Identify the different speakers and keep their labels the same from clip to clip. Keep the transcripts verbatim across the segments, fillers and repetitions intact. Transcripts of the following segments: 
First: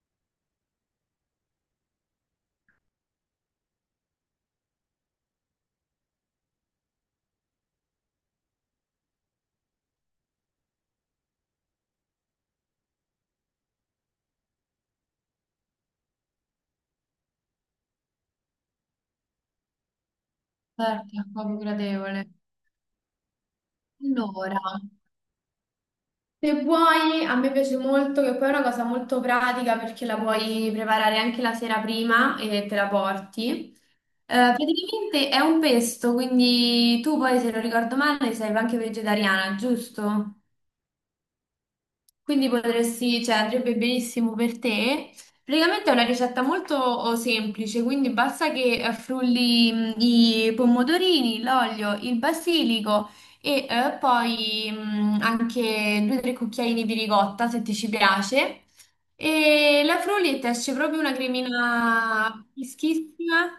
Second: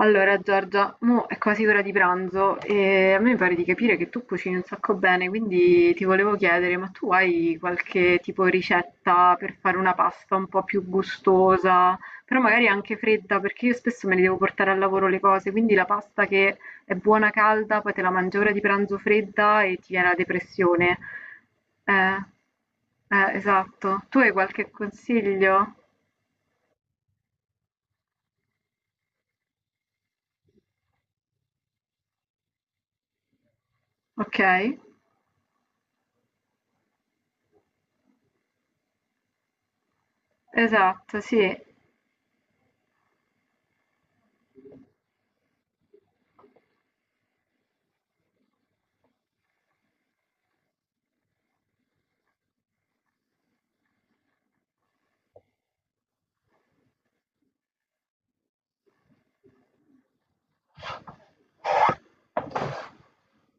Speaker 1: Allora Giorgia, mo è quasi ora di pranzo e a me mi pare di capire che tu cucini un sacco bene, quindi ti volevo chiedere, ma tu hai qualche tipo ricetta per fare una pasta un po' più gustosa, però magari anche fredda, perché io spesso me ne devo portare al lavoro le cose, quindi la pasta che è buona calda, poi te la mangi ora di pranzo fredda e ti viene la depressione.
Speaker 2: Certo, è proprio
Speaker 1: Eh,
Speaker 2: gradevole.
Speaker 1: eh, esatto. Tu hai
Speaker 2: Allora,
Speaker 1: qualche consiglio?
Speaker 2: se vuoi, a me piace molto, che poi è una cosa molto pratica perché la puoi preparare anche la sera prima e te la porti.
Speaker 1: Ok,
Speaker 2: Eh, praticamente è un pesto, quindi tu poi, se non ricordo male, sei anche vegetariana, giusto?
Speaker 1: esatto, sì.
Speaker 2: Quindi potresti, cioè andrebbe benissimo per te. Praticamente è una ricetta molto oh, semplice, quindi basta che eh, frulli mh, i pomodorini, l'olio, il basilico e eh, poi mh, anche due o tre cucchiaini di ricotta se ti ci piace. E la Frullit esce proprio una cremina fischissima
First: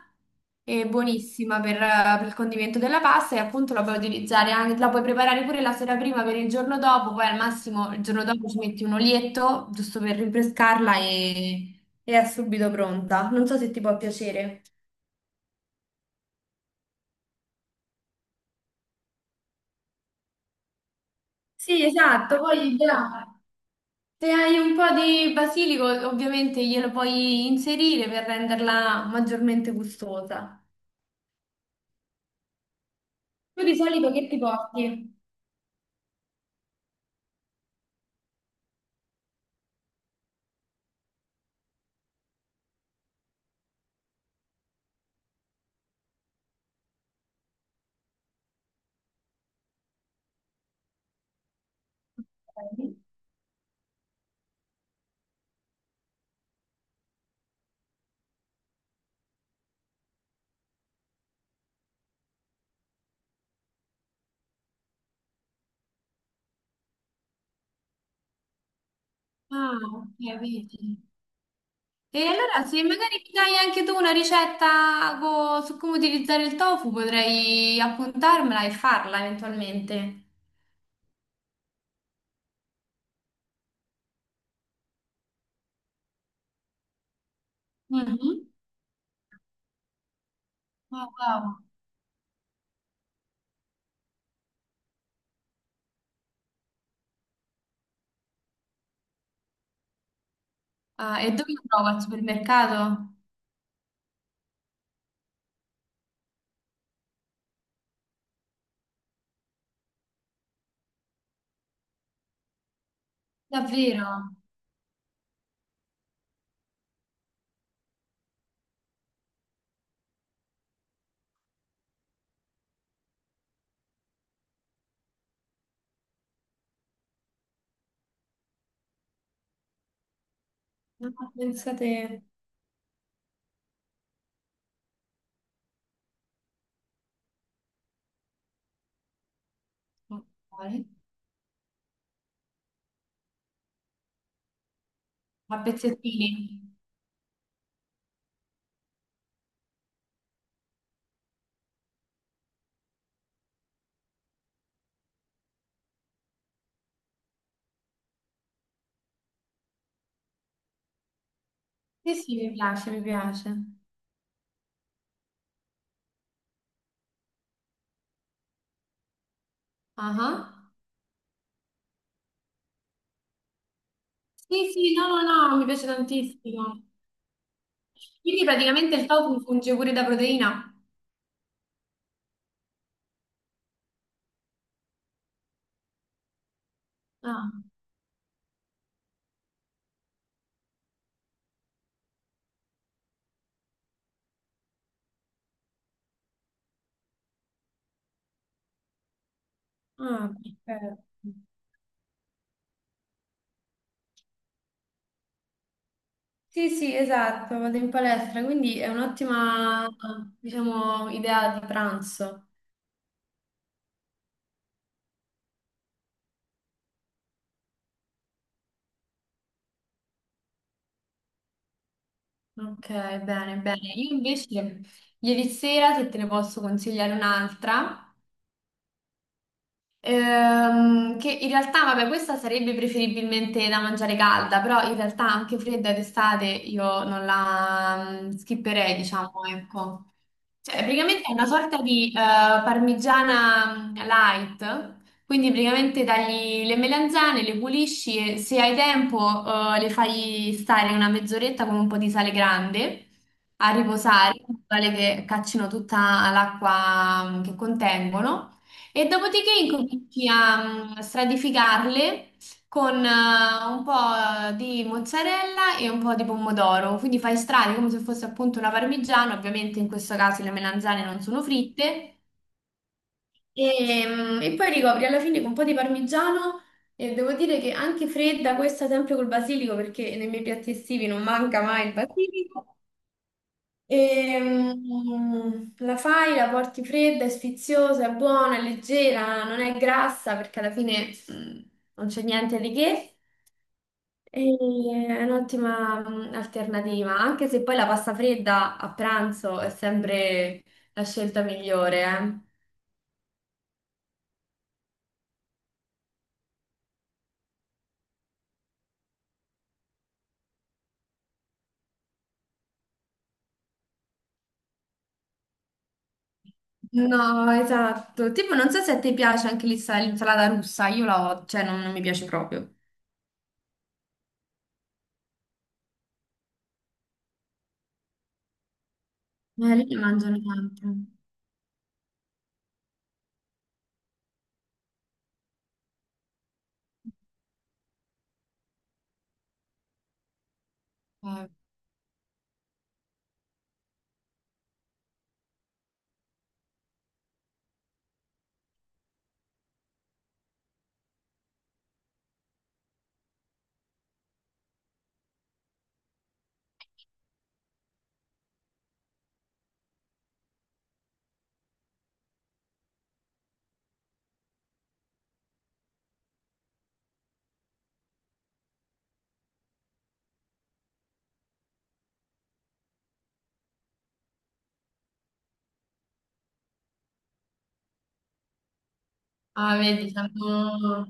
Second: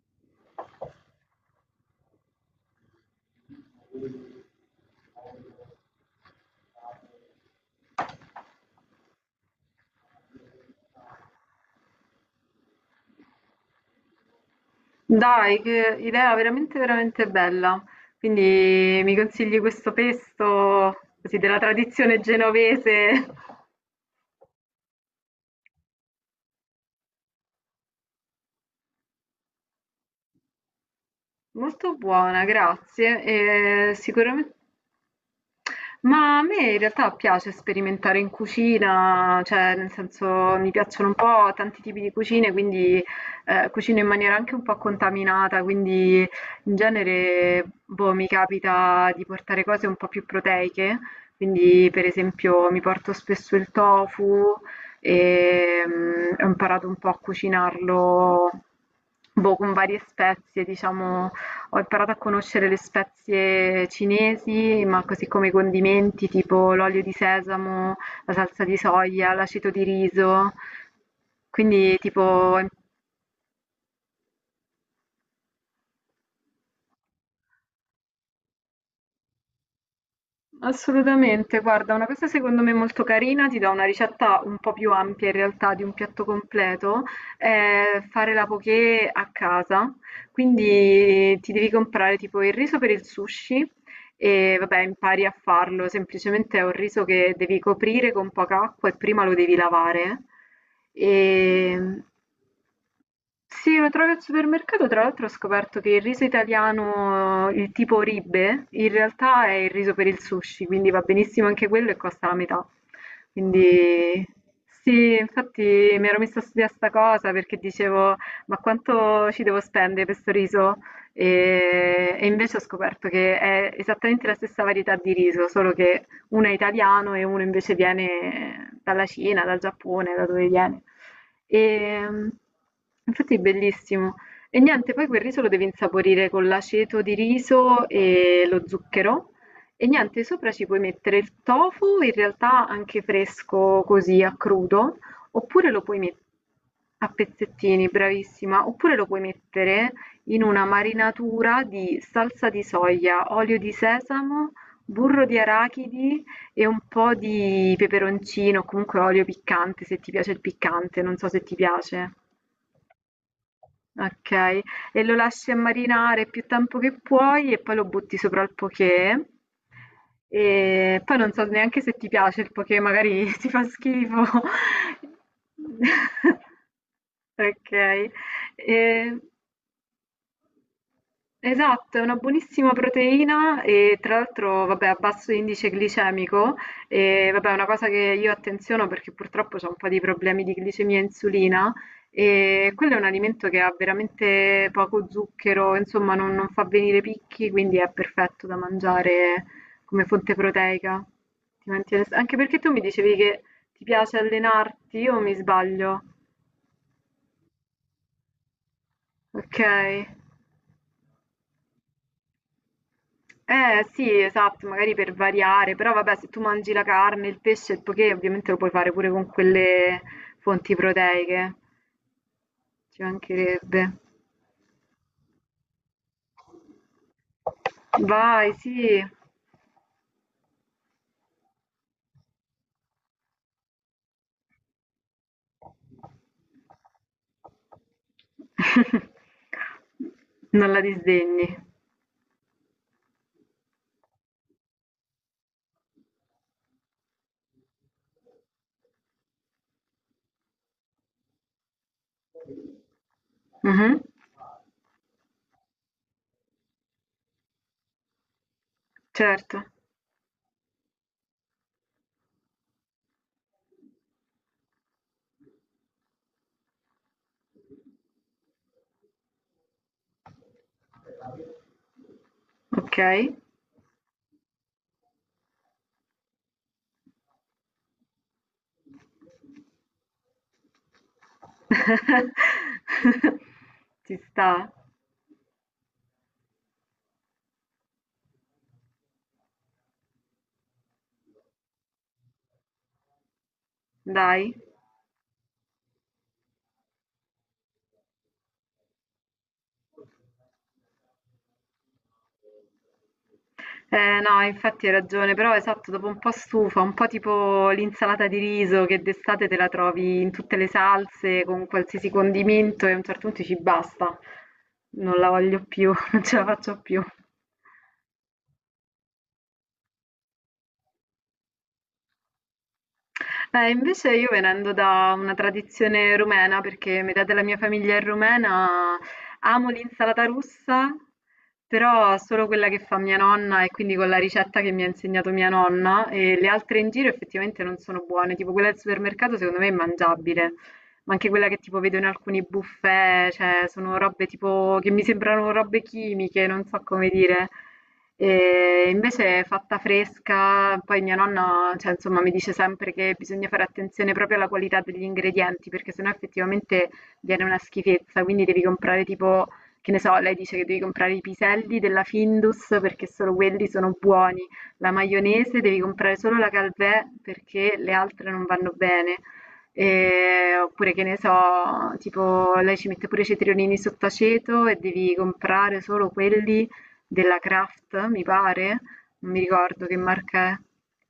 Speaker 2: e buonissima per, per il condimento della pasta e appunto la puoi utilizzare anche, la puoi preparare pure la sera prima per il giorno dopo, poi al massimo il giorno dopo ci metti un olietto giusto per rinfrescarla e, e è subito pronta. Non so se ti può piacere.
Speaker 1: Dai, che idea veramente, veramente bella. Quindi mi consigli questo pesto, così della
Speaker 2: Sì,
Speaker 1: tradizione
Speaker 2: esatto, poi
Speaker 1: genovese.
Speaker 2: gliela- se hai un po' di basilico ovviamente glielo puoi inserire per renderla maggiormente gustosa.
Speaker 1: Molto buona,
Speaker 2: Tu di
Speaker 1: grazie. E
Speaker 2: solito che ti
Speaker 1: sicuramente.
Speaker 2: porti?
Speaker 1: Ma a me in realtà piace sperimentare in cucina, cioè nel senso mi piacciono un po' tanti tipi di cucine, quindi eh, cucino in maniera anche un po' contaminata, quindi in genere boh, mi capita di portare cose un po' più proteiche, quindi per esempio mi
Speaker 2: Ok.
Speaker 1: porto spesso il tofu e mm, ho imparato un po' a cucinarlo boh, con varie spezie, diciamo ho imparato a conoscere le spezie cinesi, ma così come i condimenti tipo l'olio di sesamo, la salsa di soia, l'aceto
Speaker 2: Ah,
Speaker 1: di
Speaker 2: ok,
Speaker 1: riso.
Speaker 2: vedi.
Speaker 1: Quindi
Speaker 2: E
Speaker 1: tipo ho
Speaker 2: allora
Speaker 1: im-
Speaker 2: se magari mi dai anche tu una ricetta co- su come utilizzare il tofu, potrei appuntarmela e farla eventualmente.
Speaker 1: Assolutamente, guarda, una cosa secondo me molto carina, ti dà una ricetta un po' più ampia in realtà di un piatto completo, è fare la
Speaker 2: Mhm.
Speaker 1: poké a casa.
Speaker 2: Ah,
Speaker 1: Quindi ti
Speaker 2: wow.
Speaker 1: devi comprare tipo il riso per il sushi e vabbè, impari a farlo, semplicemente è un riso che devi coprire con poca acqua e prima lo devi lavare.
Speaker 2: Ah, e dove lo trovo? Al
Speaker 1: E...
Speaker 2: supermercato?
Speaker 1: Sì, lo trovi al supermercato, tra l'altro ho scoperto che il riso italiano, il tipo Ribe, in realtà è il riso per il sushi, quindi va benissimo anche quello e costa la metà.
Speaker 2: Davvero?
Speaker 1: Quindi sì, infatti mi ero messa a studiare sta cosa perché dicevo, ma quanto ci devo spendere per sto riso? E, e invece ho scoperto che è esattamente la stessa varietà di riso, solo che uno è italiano e uno invece viene dalla Cina, dal Giappone, da dove viene.
Speaker 2: Ah,
Speaker 1: E,
Speaker 2: pensate.
Speaker 1: mm, infatti è bellissimo. E niente, poi quel riso lo devi insaporire con l'aceto di riso e lo zucchero. E niente, sopra ci puoi
Speaker 2: Ok.
Speaker 1: mettere il tofu, in realtà anche fresco così a crudo,
Speaker 2: A
Speaker 1: oppure lo puoi mettere
Speaker 2: pezzettini?
Speaker 1: a pezzettini, bravissima, oppure lo puoi mettere in una marinatura di salsa di soia, olio di sesamo, burro di arachidi e un po' di peperoncino, o comunque olio piccante, se ti piace il piccante, non so se ti piace.
Speaker 2: Sì, sì, mi piace, mi piace.
Speaker 1: Okay, e lo lasci a marinare più tempo che puoi e poi lo butti sopra al poké.
Speaker 2: Ah.
Speaker 1: E poi non so neanche se ti piace il poké, magari ti fa schifo.
Speaker 2: Sì, sì, no, no, no, mi piace tantissimo.
Speaker 1: Okay,
Speaker 2: Quindi praticamente il
Speaker 1: ehm
Speaker 2: tofu funge pure da proteina.
Speaker 1: esatto, è una buonissima proteina e tra l'altro, vabbè, a basso indice glicemico e vabbè,
Speaker 2: Ah.
Speaker 1: è una cosa che io attenziono perché purtroppo ho un po' di problemi di glicemia e insulina e quello è un alimento che ha veramente poco zucchero, insomma, non, non fa venire picchi, quindi è perfetto da mangiare come
Speaker 2: Ah,
Speaker 1: fonte proteica.
Speaker 2: perfetto.
Speaker 1: Ti mantiene- Anche perché tu mi dicevi che ti piace allenarti, io mi sbaglio?
Speaker 2: Sì, sì, esatto, vado in palestra, quindi è
Speaker 1: Ok.
Speaker 2: un'ottima, diciamo, idea di pranzo.
Speaker 1: Eh sì, esatto, magari per variare, però vabbè, se tu mangi la carne, il pesce, il poké, ovviamente lo puoi fare pure con quelle fonti proteiche,
Speaker 2: Ok,
Speaker 1: ci
Speaker 2: bene,
Speaker 1: mancherebbe.
Speaker 2: bene. Io invece ieri sera, se te ne posso consigliare un'altra,
Speaker 1: Vai, sì.
Speaker 2: Ehm, che in realtà, vabbè, questa sarebbe preferibilmente da mangiare calda, però in realtà anche fredda d'estate io non la mm, skipperei, diciamo, ecco.
Speaker 1: Non
Speaker 2: Cioè,
Speaker 1: la
Speaker 2: praticamente è una
Speaker 1: disdegni.
Speaker 2: sorta di eh, parmigiana mm, light, quindi praticamente tagli le melanzane, le pulisci e se hai tempo eh, le fai stare una mezz'oretta con un po' di sale grande a
Speaker 1: Mhm.
Speaker 2: riposare, in modo tale che caccino tutta l'acqua mm, che contengono. E dopodiché
Speaker 1: Certo,
Speaker 2: incominci a mm, stratificarle con eh, un po' di mozzarella e un po' di pomodoro. Quindi fai strati come se fosse appunto una parmigiana, ovviamente in questo caso le melanzane non sono fritte.
Speaker 1: ok.
Speaker 2: E, mm, e poi ricopri alla fine con un po' di parmigiano e devo dire che anche fredda, questa sempre col basilico, perché nei miei piatti estivi non manca mai il basilico.
Speaker 1: Ci
Speaker 2: E,
Speaker 1: sta,
Speaker 2: mm, la fai, la porti fredda, è sfiziosa, è buona, è leggera, non è grassa perché alla fine mm, non c'è niente di che. E
Speaker 1: dai.
Speaker 2: eh, è un'ottima mm, alternativa, anche se poi la pasta fredda a pranzo è sempre la scelta migliore, eh.
Speaker 1: Eh, no, infatti hai ragione, però esatto, dopo un po' stufa, un po' tipo l'insalata di riso che d'estate te la trovi in tutte le salse, con qualsiasi condimento e a un certo punto dici basta, non la voglio più, non ce la faccio più.
Speaker 2: No, esatto. Tipo, non so se a te piace anche l'insa- l'insalata russa, io la ho, cioè non, non mi piace proprio.
Speaker 1: Eh, invece io venendo da una tradizione rumena, perché metà della mia famiglia è rumena, amo
Speaker 2: Eh, lì ne
Speaker 1: l'insalata
Speaker 2: mangiano tanto.
Speaker 1: russa, però solo quella che fa mia nonna e quindi con la ricetta che mi ha insegnato mia nonna e le altre in giro effettivamente non sono buone, tipo quella del supermercato secondo me è mangiabile, ma anche quella
Speaker 2: Eh.
Speaker 1: che tipo vedo in alcuni buffet, cioè sono robe tipo che mi sembrano robe chimiche, non so come dire. E invece è fatta fresca, poi mia nonna, cioè, insomma, mi dice sempre che bisogna fare attenzione proprio alla qualità degli ingredienti, perché sennò effettivamente viene una schifezza, quindi devi comprare tipo, che ne so, lei dice che devi comprare i piselli della Findus perché solo quelli sono buoni, la maionese devi comprare solo la Calvé perché le altre non vanno bene. E- oppure che ne so, tipo lei ci mette pure i cetriolini sott'aceto e devi comprare solo quelli della Kraft, mi pare, non mi
Speaker 2: Ah,
Speaker 1: ricordo che
Speaker 2: vedi,
Speaker 1: marca è.
Speaker 2: siamo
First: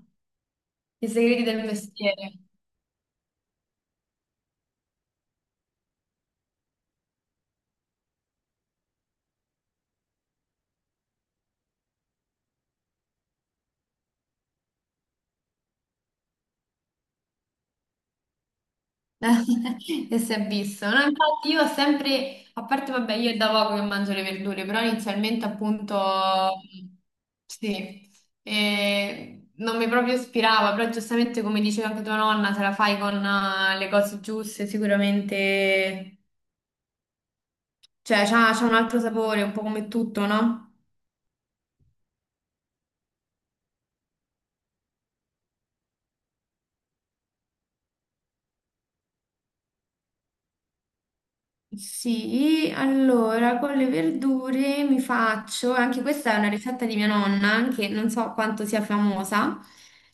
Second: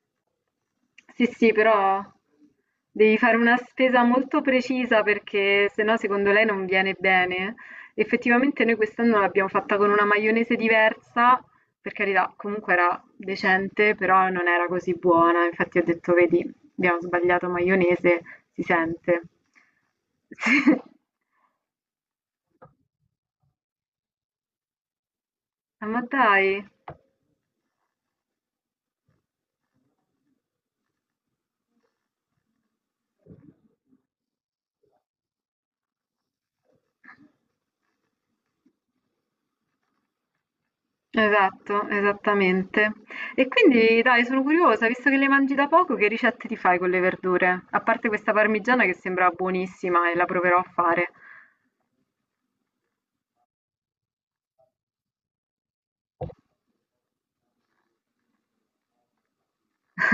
Speaker 2: i
Speaker 1: Sì,
Speaker 2: segreti
Speaker 1: sì,
Speaker 2: del
Speaker 1: però
Speaker 2: mestiere.
Speaker 1: devi fare una spesa molto precisa perché sennò secondo lei non viene bene. Effettivamente noi quest'anno l'abbiamo fatta con una maionese diversa, per carità, comunque era decente, però non era così buona. Infatti ho detto, vedi, abbiamo sbagliato maionese, si sente.
Speaker 2: E si è
Speaker 1: Sì.
Speaker 2: visto, no? Infatti io ho sempre, a parte vabbè, io è da poco che mangio le verdure, però inizialmente
Speaker 1: Ah,
Speaker 2: appunto
Speaker 1: ma dai.
Speaker 2: sì, e non mi proprio ispirava, però giustamente come diceva anche tua nonna, se la fai con eh, le cose giuste sicuramente, cioè c'ha c'ha un altro sapore, un po' come tutto, no?
Speaker 1: Esatto, esattamente. E quindi dai, sono curiosa, visto che le mangi da poco, che ricette ti fai con le verdure? A parte questa parmigiana che sembra buonissima e la proverò a fare.
Speaker 2: Sì, allora con le verdure mi faccio, anche questa è una ricetta di mia nonna, che non so quanto sia famosa,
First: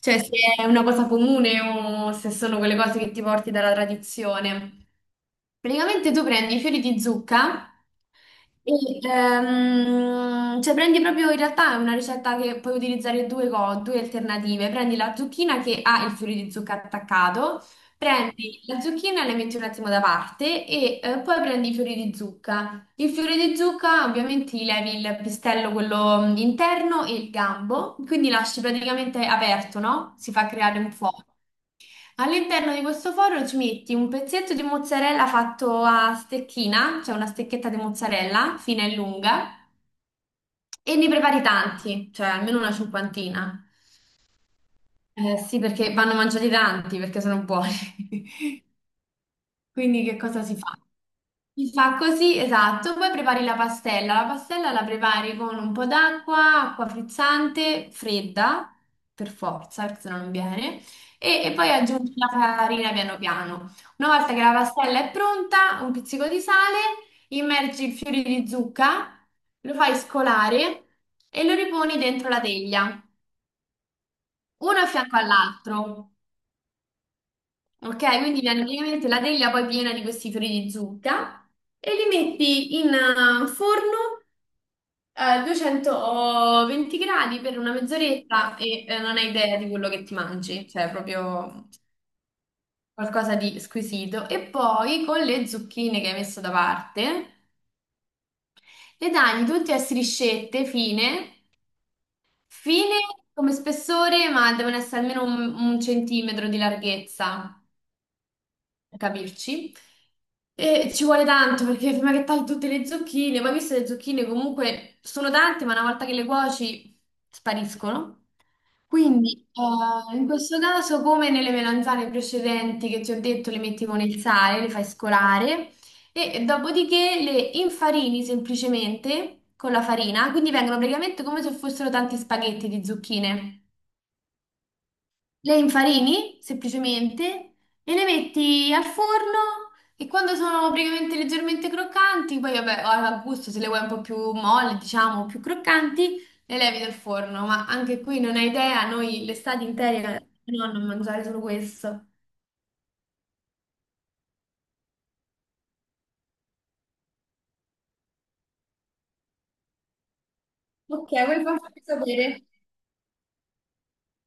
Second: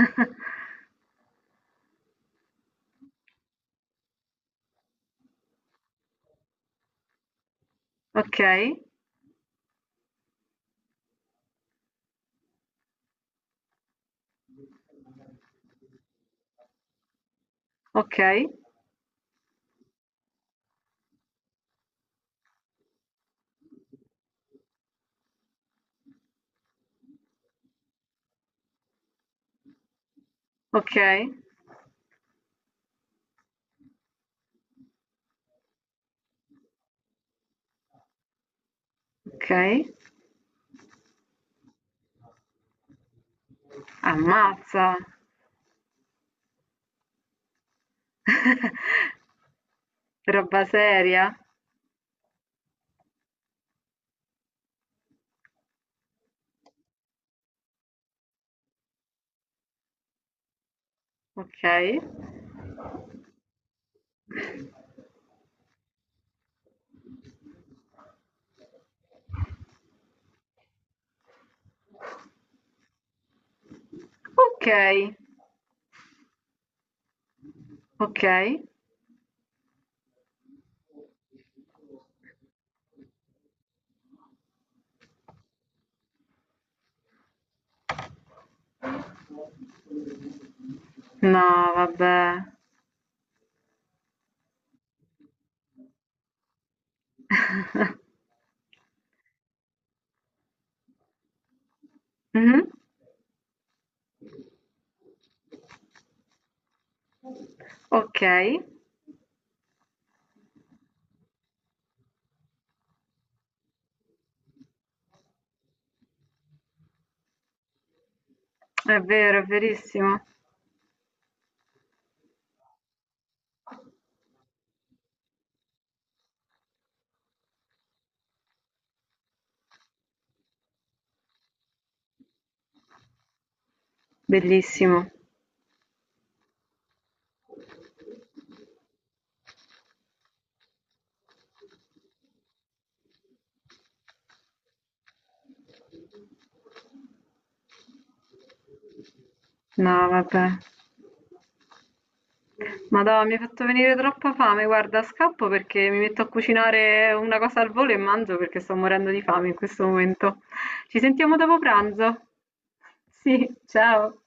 Speaker 2: cioè se è una cosa comune o se sono quelle cose che ti porti dalla tradizione. Praticamente tu prendi i fiori di zucca
Speaker 1: Ok,
Speaker 2: e, ehm, cioè prendi proprio in realtà è una ricetta che puoi utilizzare due, co- due alternative. Prendi la zucchina che ha il fiore di zucca attaccato,
Speaker 1: ok,
Speaker 2: prendi la zucchina e la metti un attimo da parte e eh, poi prendi i fiori di zucca. Il fiore di zucca ovviamente gli levi il pistello, quello mm, interno e il gambo, quindi lasci praticamente aperto, no? Si fa creare un
Speaker 1: ok,
Speaker 2: fuoco. All'interno di questo forno ci metti un pezzetto di mozzarella fatto a stecchina, cioè una stecchetta di mozzarella fina e
Speaker 1: ok.
Speaker 2: lunga, e ne prepari tanti, cioè almeno una cinquantina.
Speaker 1: Ammazza.
Speaker 2: Eh, sì, perché vanno mangiati tanti, perché sono buoni. Quindi che cosa si
Speaker 1: Roba
Speaker 2: fa?
Speaker 1: seria.
Speaker 2: Si fa così, esatto. Poi prepari la pastella. La pastella la prepari con un po' d'acqua, acqua frizzante, fredda, per forza, perché se no non viene. E, e
Speaker 1: Ok.
Speaker 2: poi aggiungi la farina piano piano. Una volta che la pastella è pronta, un pizzico di sale, immergi i fiori di zucca, lo fai scolare e lo riponi dentro la teglia,
Speaker 1: Ok,
Speaker 2: uno a fianco all'altro. Ok,
Speaker 1: ok.
Speaker 2: quindi viene praticamente la teglia poi piena di questi fiori di zucca e li metti in eh, forno a duecentoventi gradi per una mezz'oretta e eh, non hai idea di quello che ti mangi, cioè
Speaker 1: No,
Speaker 2: proprio
Speaker 1: vabbè.
Speaker 2: qualcosa di squisito. E poi con le zucchine che hai messo da parte le tagli tutte a striscette fine,
Speaker 1: Mhm.
Speaker 2: fine come spessore, ma devono essere almeno un un centimetro di larghezza.
Speaker 1: Ok, è
Speaker 2: Capirci. E ci vuole tanto perché prima che tagli tutte le zucchine, poi viste le zucchine comunque sono tante, ma una volta che le cuoci spariscono.
Speaker 1: vero, è
Speaker 2: Quindi, eh,
Speaker 1: verissimo.
Speaker 2: in questo caso, come nelle melanzane precedenti che ti ho detto, le metti con il sale, le fai scolare e dopodiché le infarini semplicemente con la farina, quindi vengono praticamente come se fossero tanti spaghetti di zucchine.
Speaker 1: Bellissimo.
Speaker 2: Le infarini semplicemente e le metti al forno e quando sono praticamente leggermente croccanti, poi vabbè, a gusto se le vuoi un po' più molli, diciamo, più croccanti, le levi dal forno, ma anche qui non hai idea, noi l'estate
Speaker 1: No,
Speaker 2: intera
Speaker 1: vabbè.
Speaker 2: no, non mangiare solo questo.
Speaker 1: Madonna, mi hai fatto venire troppa fame. Guarda, scappo perché mi metto a cucinare una cosa al volo e mangio perché sto morendo di fame in questo momento. Ci
Speaker 2: Ok,
Speaker 1: sentiamo
Speaker 2: vuoi
Speaker 1: dopo
Speaker 2: farmi
Speaker 1: pranzo.
Speaker 2: sapere?
Speaker 1: Sì, ciao.